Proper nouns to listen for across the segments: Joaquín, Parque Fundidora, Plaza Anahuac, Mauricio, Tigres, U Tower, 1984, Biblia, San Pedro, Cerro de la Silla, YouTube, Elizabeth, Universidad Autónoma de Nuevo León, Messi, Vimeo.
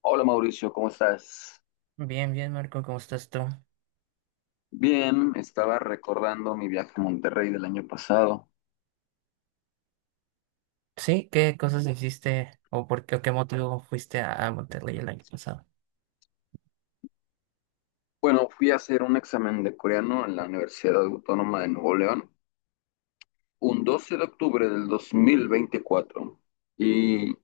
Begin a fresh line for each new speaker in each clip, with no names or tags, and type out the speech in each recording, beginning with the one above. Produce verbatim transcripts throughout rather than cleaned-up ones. Hola Mauricio, ¿cómo estás?
Bien, bien, Marco, ¿cómo estás tú?
Bien, estaba recordando mi viaje a Monterrey del año pasado.
Sí, ¿qué cosas hiciste o por qué o qué motivo fuiste a, a Monterrey el año pasado?
Bueno, fui a hacer un examen de coreano en la Universidad Autónoma de Nuevo León, un doce de octubre del dos mil veinticuatro. Y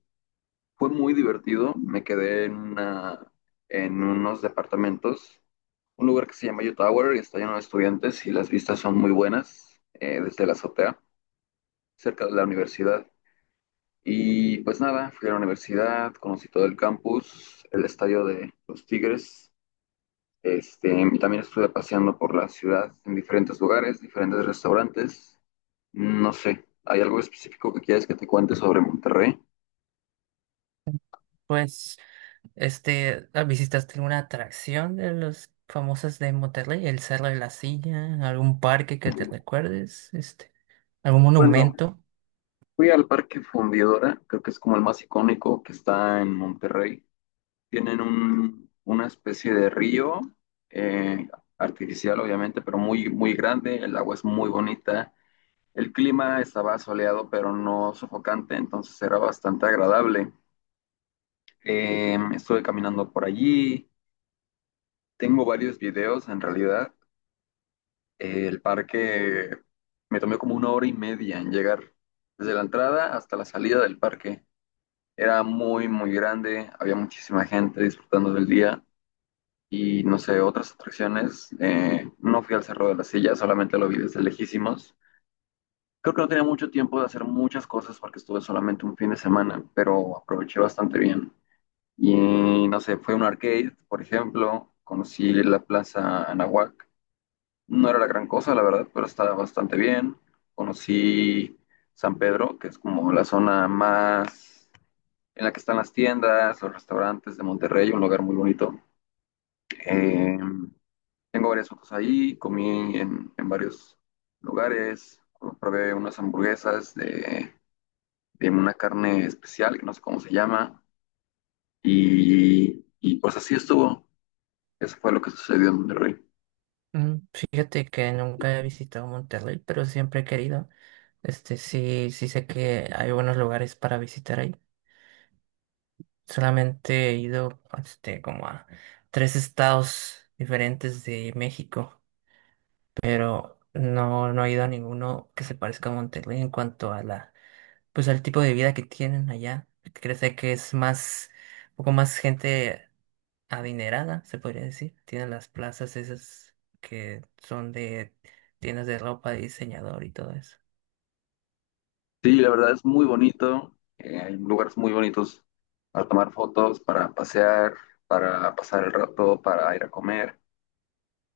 fue muy divertido, me quedé en, una- en unos departamentos, un lugar que se llama U Tower y está lleno de estudiantes y las vistas son muy buenas eh, desde la azotea, cerca de la universidad. Y pues nada, fui a la universidad, conocí todo el campus, el estadio de los Tigres. Este, y también estuve paseando por la ciudad en diferentes lugares, diferentes restaurantes. No sé, ¿hay algo específico que quieras que te cuente sobre Monterrey?
Pues Este, ah, ¿visitaste alguna atracción de los famosos de Monterrey? ¿El Cerro de la Silla? ¿Algún parque que te recuerdes? Este, ¿algún
Bueno,
monumento?
fui al Parque Fundidora, creo que es como el más icónico que está en Monterrey. Tienen un- una especie de río eh, artificial, obviamente, pero muy, muy grande. El agua es muy bonita. El clima estaba soleado, pero no sofocante, entonces era bastante agradable. Eh, estuve caminando por allí, tengo varios videos en realidad. Eh, el parque me tomé como una hora y media en llegar desde la entrada hasta la salida del parque. Era muy, muy grande, había muchísima gente disfrutando del día y no sé, otras atracciones. Eh, no fui al Cerro de la Silla, solamente lo vi desde lejísimos. Creo que no tenía mucho tiempo de hacer muchas cosas porque estuve solamente un fin de semana, pero aproveché bastante bien. Y no sé, fue un arcade, por ejemplo, conocí la Plaza Anahuac. No era la gran cosa, la verdad, pero estaba bastante bien. Conocí San Pedro, que es como la zona más en la que están las tiendas, los restaurantes de Monterrey, un lugar muy bonito. Eh, Tengo varias fotos ahí, comí en, en varios lugares, probé unas hamburguesas de de una carne especial, que no sé cómo se llama, y, y pues así estuvo. Eso fue lo que sucedió en Monterrey.
Mm, fíjate que nunca he visitado Monterrey, pero siempre he querido. Este, sí, sí sé que hay buenos lugares para visitar ahí. Solamente he ido este, como a tres estados diferentes de México, pero no, no he ido a ninguno que se parezca a Monterrey en cuanto a la, pues al tipo de vida que tienen allá. Crece que es más, un poco más gente adinerada, se podría decir. Tienen las plazas esas que son de tiendas de ropa, de diseñador y todo eso.
Sí, la verdad es muy bonito, eh, hay lugares muy bonitos para tomar fotos, para pasear, para pasar el rato, para ir a comer.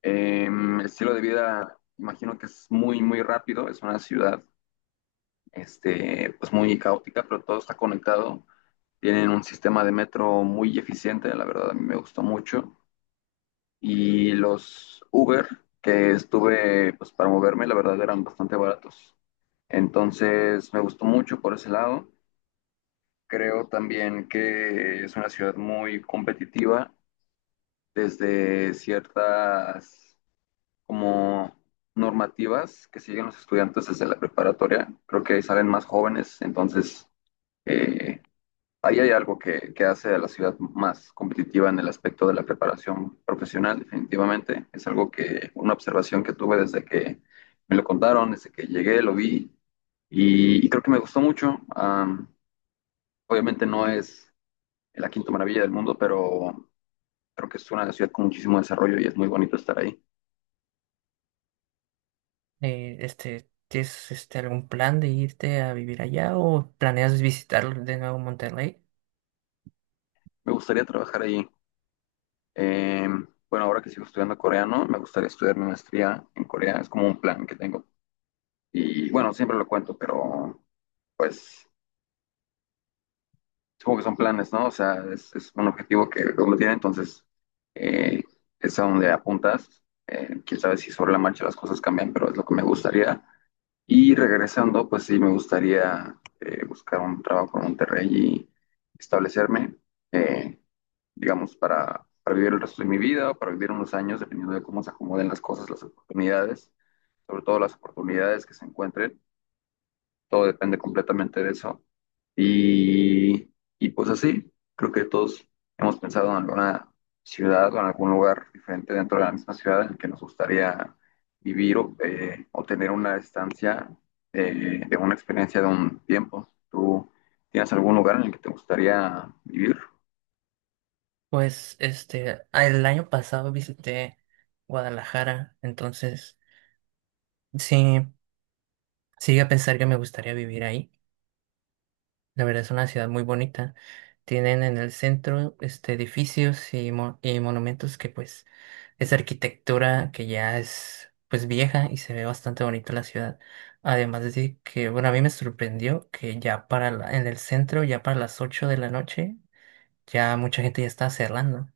Em, el estilo de vida, imagino que es muy, muy rápido, es una ciudad, este, pues muy caótica, pero todo está conectado. Tienen un sistema de metro muy eficiente, la verdad a mí me gustó mucho. Y los Uber que estuve pues, para moverme, la verdad eran bastante baratos. Entonces me gustó mucho por ese lado. Creo también que es una ciudad muy competitiva desde ciertas como normativas que siguen los estudiantes desde la preparatoria. Creo que salen más jóvenes, entonces eh, ahí hay algo que, que hace a la ciudad más competitiva en el aspecto de la preparación profesional, definitivamente. Es algo que, una observación que tuve desde que me lo contaron, desde que llegué, lo vi y, y creo que me gustó mucho. Am, obviamente no es la quinta maravilla del mundo, pero creo que es una ciudad con muchísimo desarrollo y es muy bonito estar ahí.
Eh, este, ¿tienes este, algún plan de irte a vivir allá o planeas visitar de nuevo Monterrey?
Me gustaría trabajar ahí. Em, bueno, ahora que sigo estudiando coreano, me gustaría estudiar mi maestría en Corea. Es como un plan que tengo. Y bueno, siempre lo cuento, pero pues supongo que son planes, ¿no? O sea, es, es un objetivo que uno tiene, entonces eh, es a donde apuntas. Eh, quién sabe si sobre la marcha las cosas cambian, pero es lo que me gustaría. Y regresando, pues sí, me gustaría eh, buscar un trabajo en Monterrey y establecerme, eh, digamos, para, para vivir el resto de mi vida o para vivir unos años, dependiendo de cómo se acomoden las cosas, las oportunidades, sobre todo las oportunidades que se encuentren. Todo depende completamente de eso. Y, y pues así, creo que todos hemos pensado en alguna ciudad o en algún lugar diferente dentro de la misma ciudad en el que nos gustaría vivir o, eh, o tener una estancia eh, de una experiencia de un tiempo. ¿Tú tienes algún lugar en el que te gustaría vivir?
Pues este, el año pasado visité Guadalajara, entonces sí, sí a pensar que me gustaría vivir ahí. La verdad es una ciudad muy bonita. Tienen en el centro este, edificios y, mo- y monumentos que pues es arquitectura que ya es pues vieja y se ve bastante bonita la ciudad. Además de que, bueno, a mí me sorprendió que ya para la- en el centro, ya para las ocho de la noche, ya mucha gente ya está cerrando.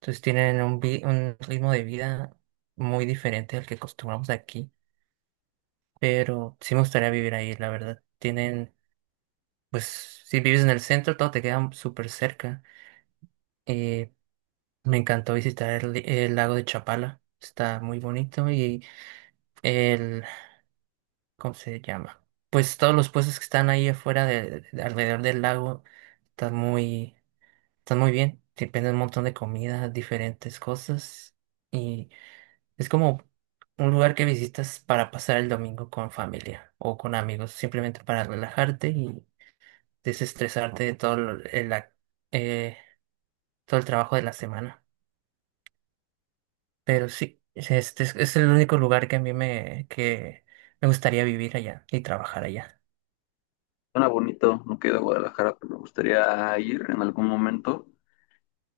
Entonces tienen un, vi- un ritmo de vida muy diferente al que acostumbramos aquí. Pero sí me gustaría vivir ahí, la verdad. Tienen, pues, si vives en el centro, todo te queda súper cerca. Eh, me encantó visitar el, el lago de Chapala. Está muy bonito y el, ¿cómo se llama? Pues todos los puestos que están ahí afuera, de, de- alrededor del lago, están muy, están muy bien. Te venden un montón de comida, diferentes cosas. Y es como un lugar que visitas para pasar el domingo con familia o con amigos, simplemente para relajarte y desestresarte de todo lo- el, ac- eh, todo el trabajo de la semana. Pero sí, es- este es, es el único lugar que a mí me, que me gustaría vivir allá y trabajar allá.
Suena bonito, no queda Guadalajara, pero me gustaría ir en algún momento.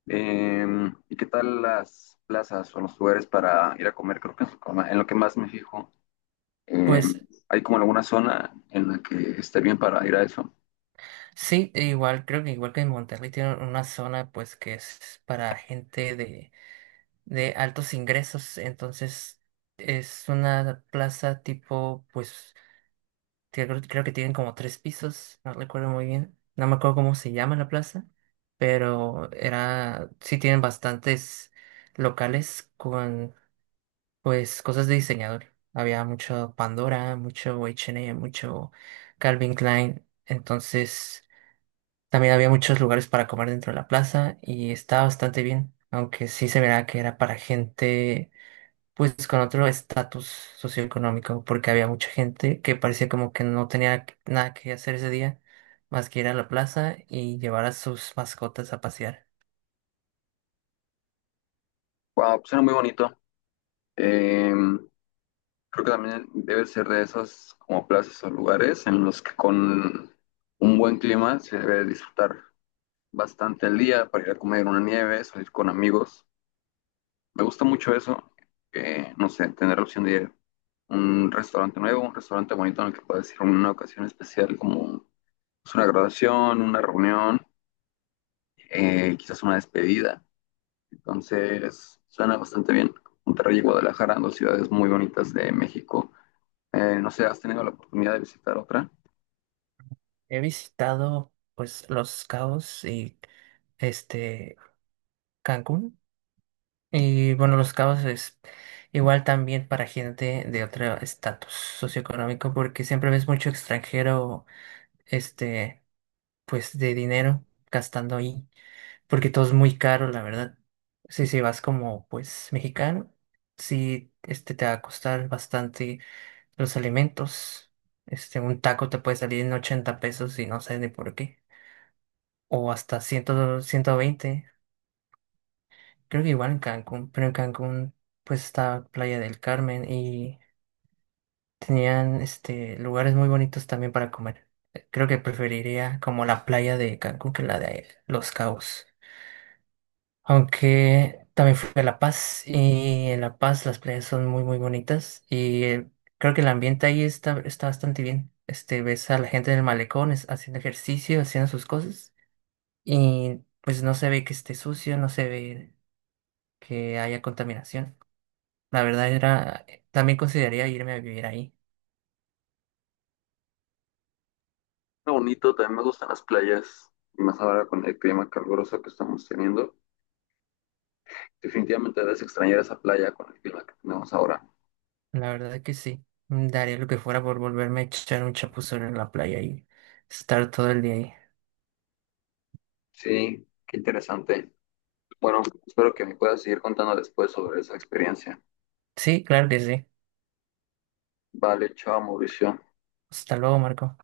Eh, ¿Y qué tal las plazas o los lugares para ir a comer? Creo que es como en lo que más me fijo. Eh,
Pues
¿Hay como alguna zona en la que esté bien para ir a eso?
sí, e igual creo que igual que en Monterrey tiene una zona pues que es para gente de, de altos ingresos, entonces es una plaza tipo pues que Creo, creo que tienen como tres pisos, no recuerdo muy bien. No me acuerdo cómo se llama la plaza, pero era, sí tienen bastantes locales con pues cosas de diseñador. Había mucho Pandora, mucho H and M, mucho Calvin Klein. Entonces, también había muchos lugares para comer dentro de la plaza y estaba bastante bien, aunque sí se verá que era para gente pues con otro estatus socioeconómico, porque había mucha gente que parecía como que no tenía nada que hacer ese día, más que ir a la plaza y llevar a sus mascotas a pasear.
Wow, suena muy bonito. Eh, Creo que también debe ser de esas como plazas o lugares en los que con un buen clima se debe disfrutar bastante el día para ir a comer una nieve, salir con amigos. Me gusta mucho eso, eh, no sé, tener la opción de ir a un restaurante nuevo, un restaurante bonito en el que puedas ir en una ocasión especial como pues, una graduación, una reunión, eh, quizás una despedida. Entonces, suena bastante bien. Monterrey y Guadalajara, dos ciudades muy bonitas de México. Eh, no sé, ¿has tenido la oportunidad de visitar otra?
He visitado pues Los Cabos y este Cancún. Y bueno, Los Cabos es igual también para gente de otro estatus socioeconómico, porque siempre ves mucho extranjero, este, pues de dinero gastando ahí. Porque todo es muy caro, la verdad. si si vas como pues mexicano, sí, este te va a costar bastante los alimentos. Este, un taco te puede salir en ochenta pesos y no sé ni por qué. O hasta cien, ciento veinte. Creo que igual en Cancún, pero en Cancún pues está Playa del Carmen y tenían este lugares muy bonitos también para comer. Creo que preferiría como la playa de Cancún que la de Los Cabos. Aunque también fui a La Paz y en La Paz las playas son muy muy bonitas y eh, creo que el ambiente ahí está, está bastante bien. Este, ves a la gente en el malecón es- haciendo ejercicio, haciendo sus cosas y pues no se ve que esté sucio, no se ve que haya contaminación. La verdad era, eh, también consideraría irme a vivir ahí.
Está bonito, también me gustan las playas, y más ahora con el clima caluroso que estamos teniendo. Definitivamente debes extrañar esa playa con el clima que tenemos ahora.
La verdad que sí. Mm, daría lo que fuera por volverme a echar un chapuzón en la playa y estar todo el día ahí.
Sí, qué interesante. Bueno, espero que me puedas seguir contando después sobre esa experiencia.
Sí, claro que sí.
Vale, chao, Mauricio.
Hasta luego, Marco.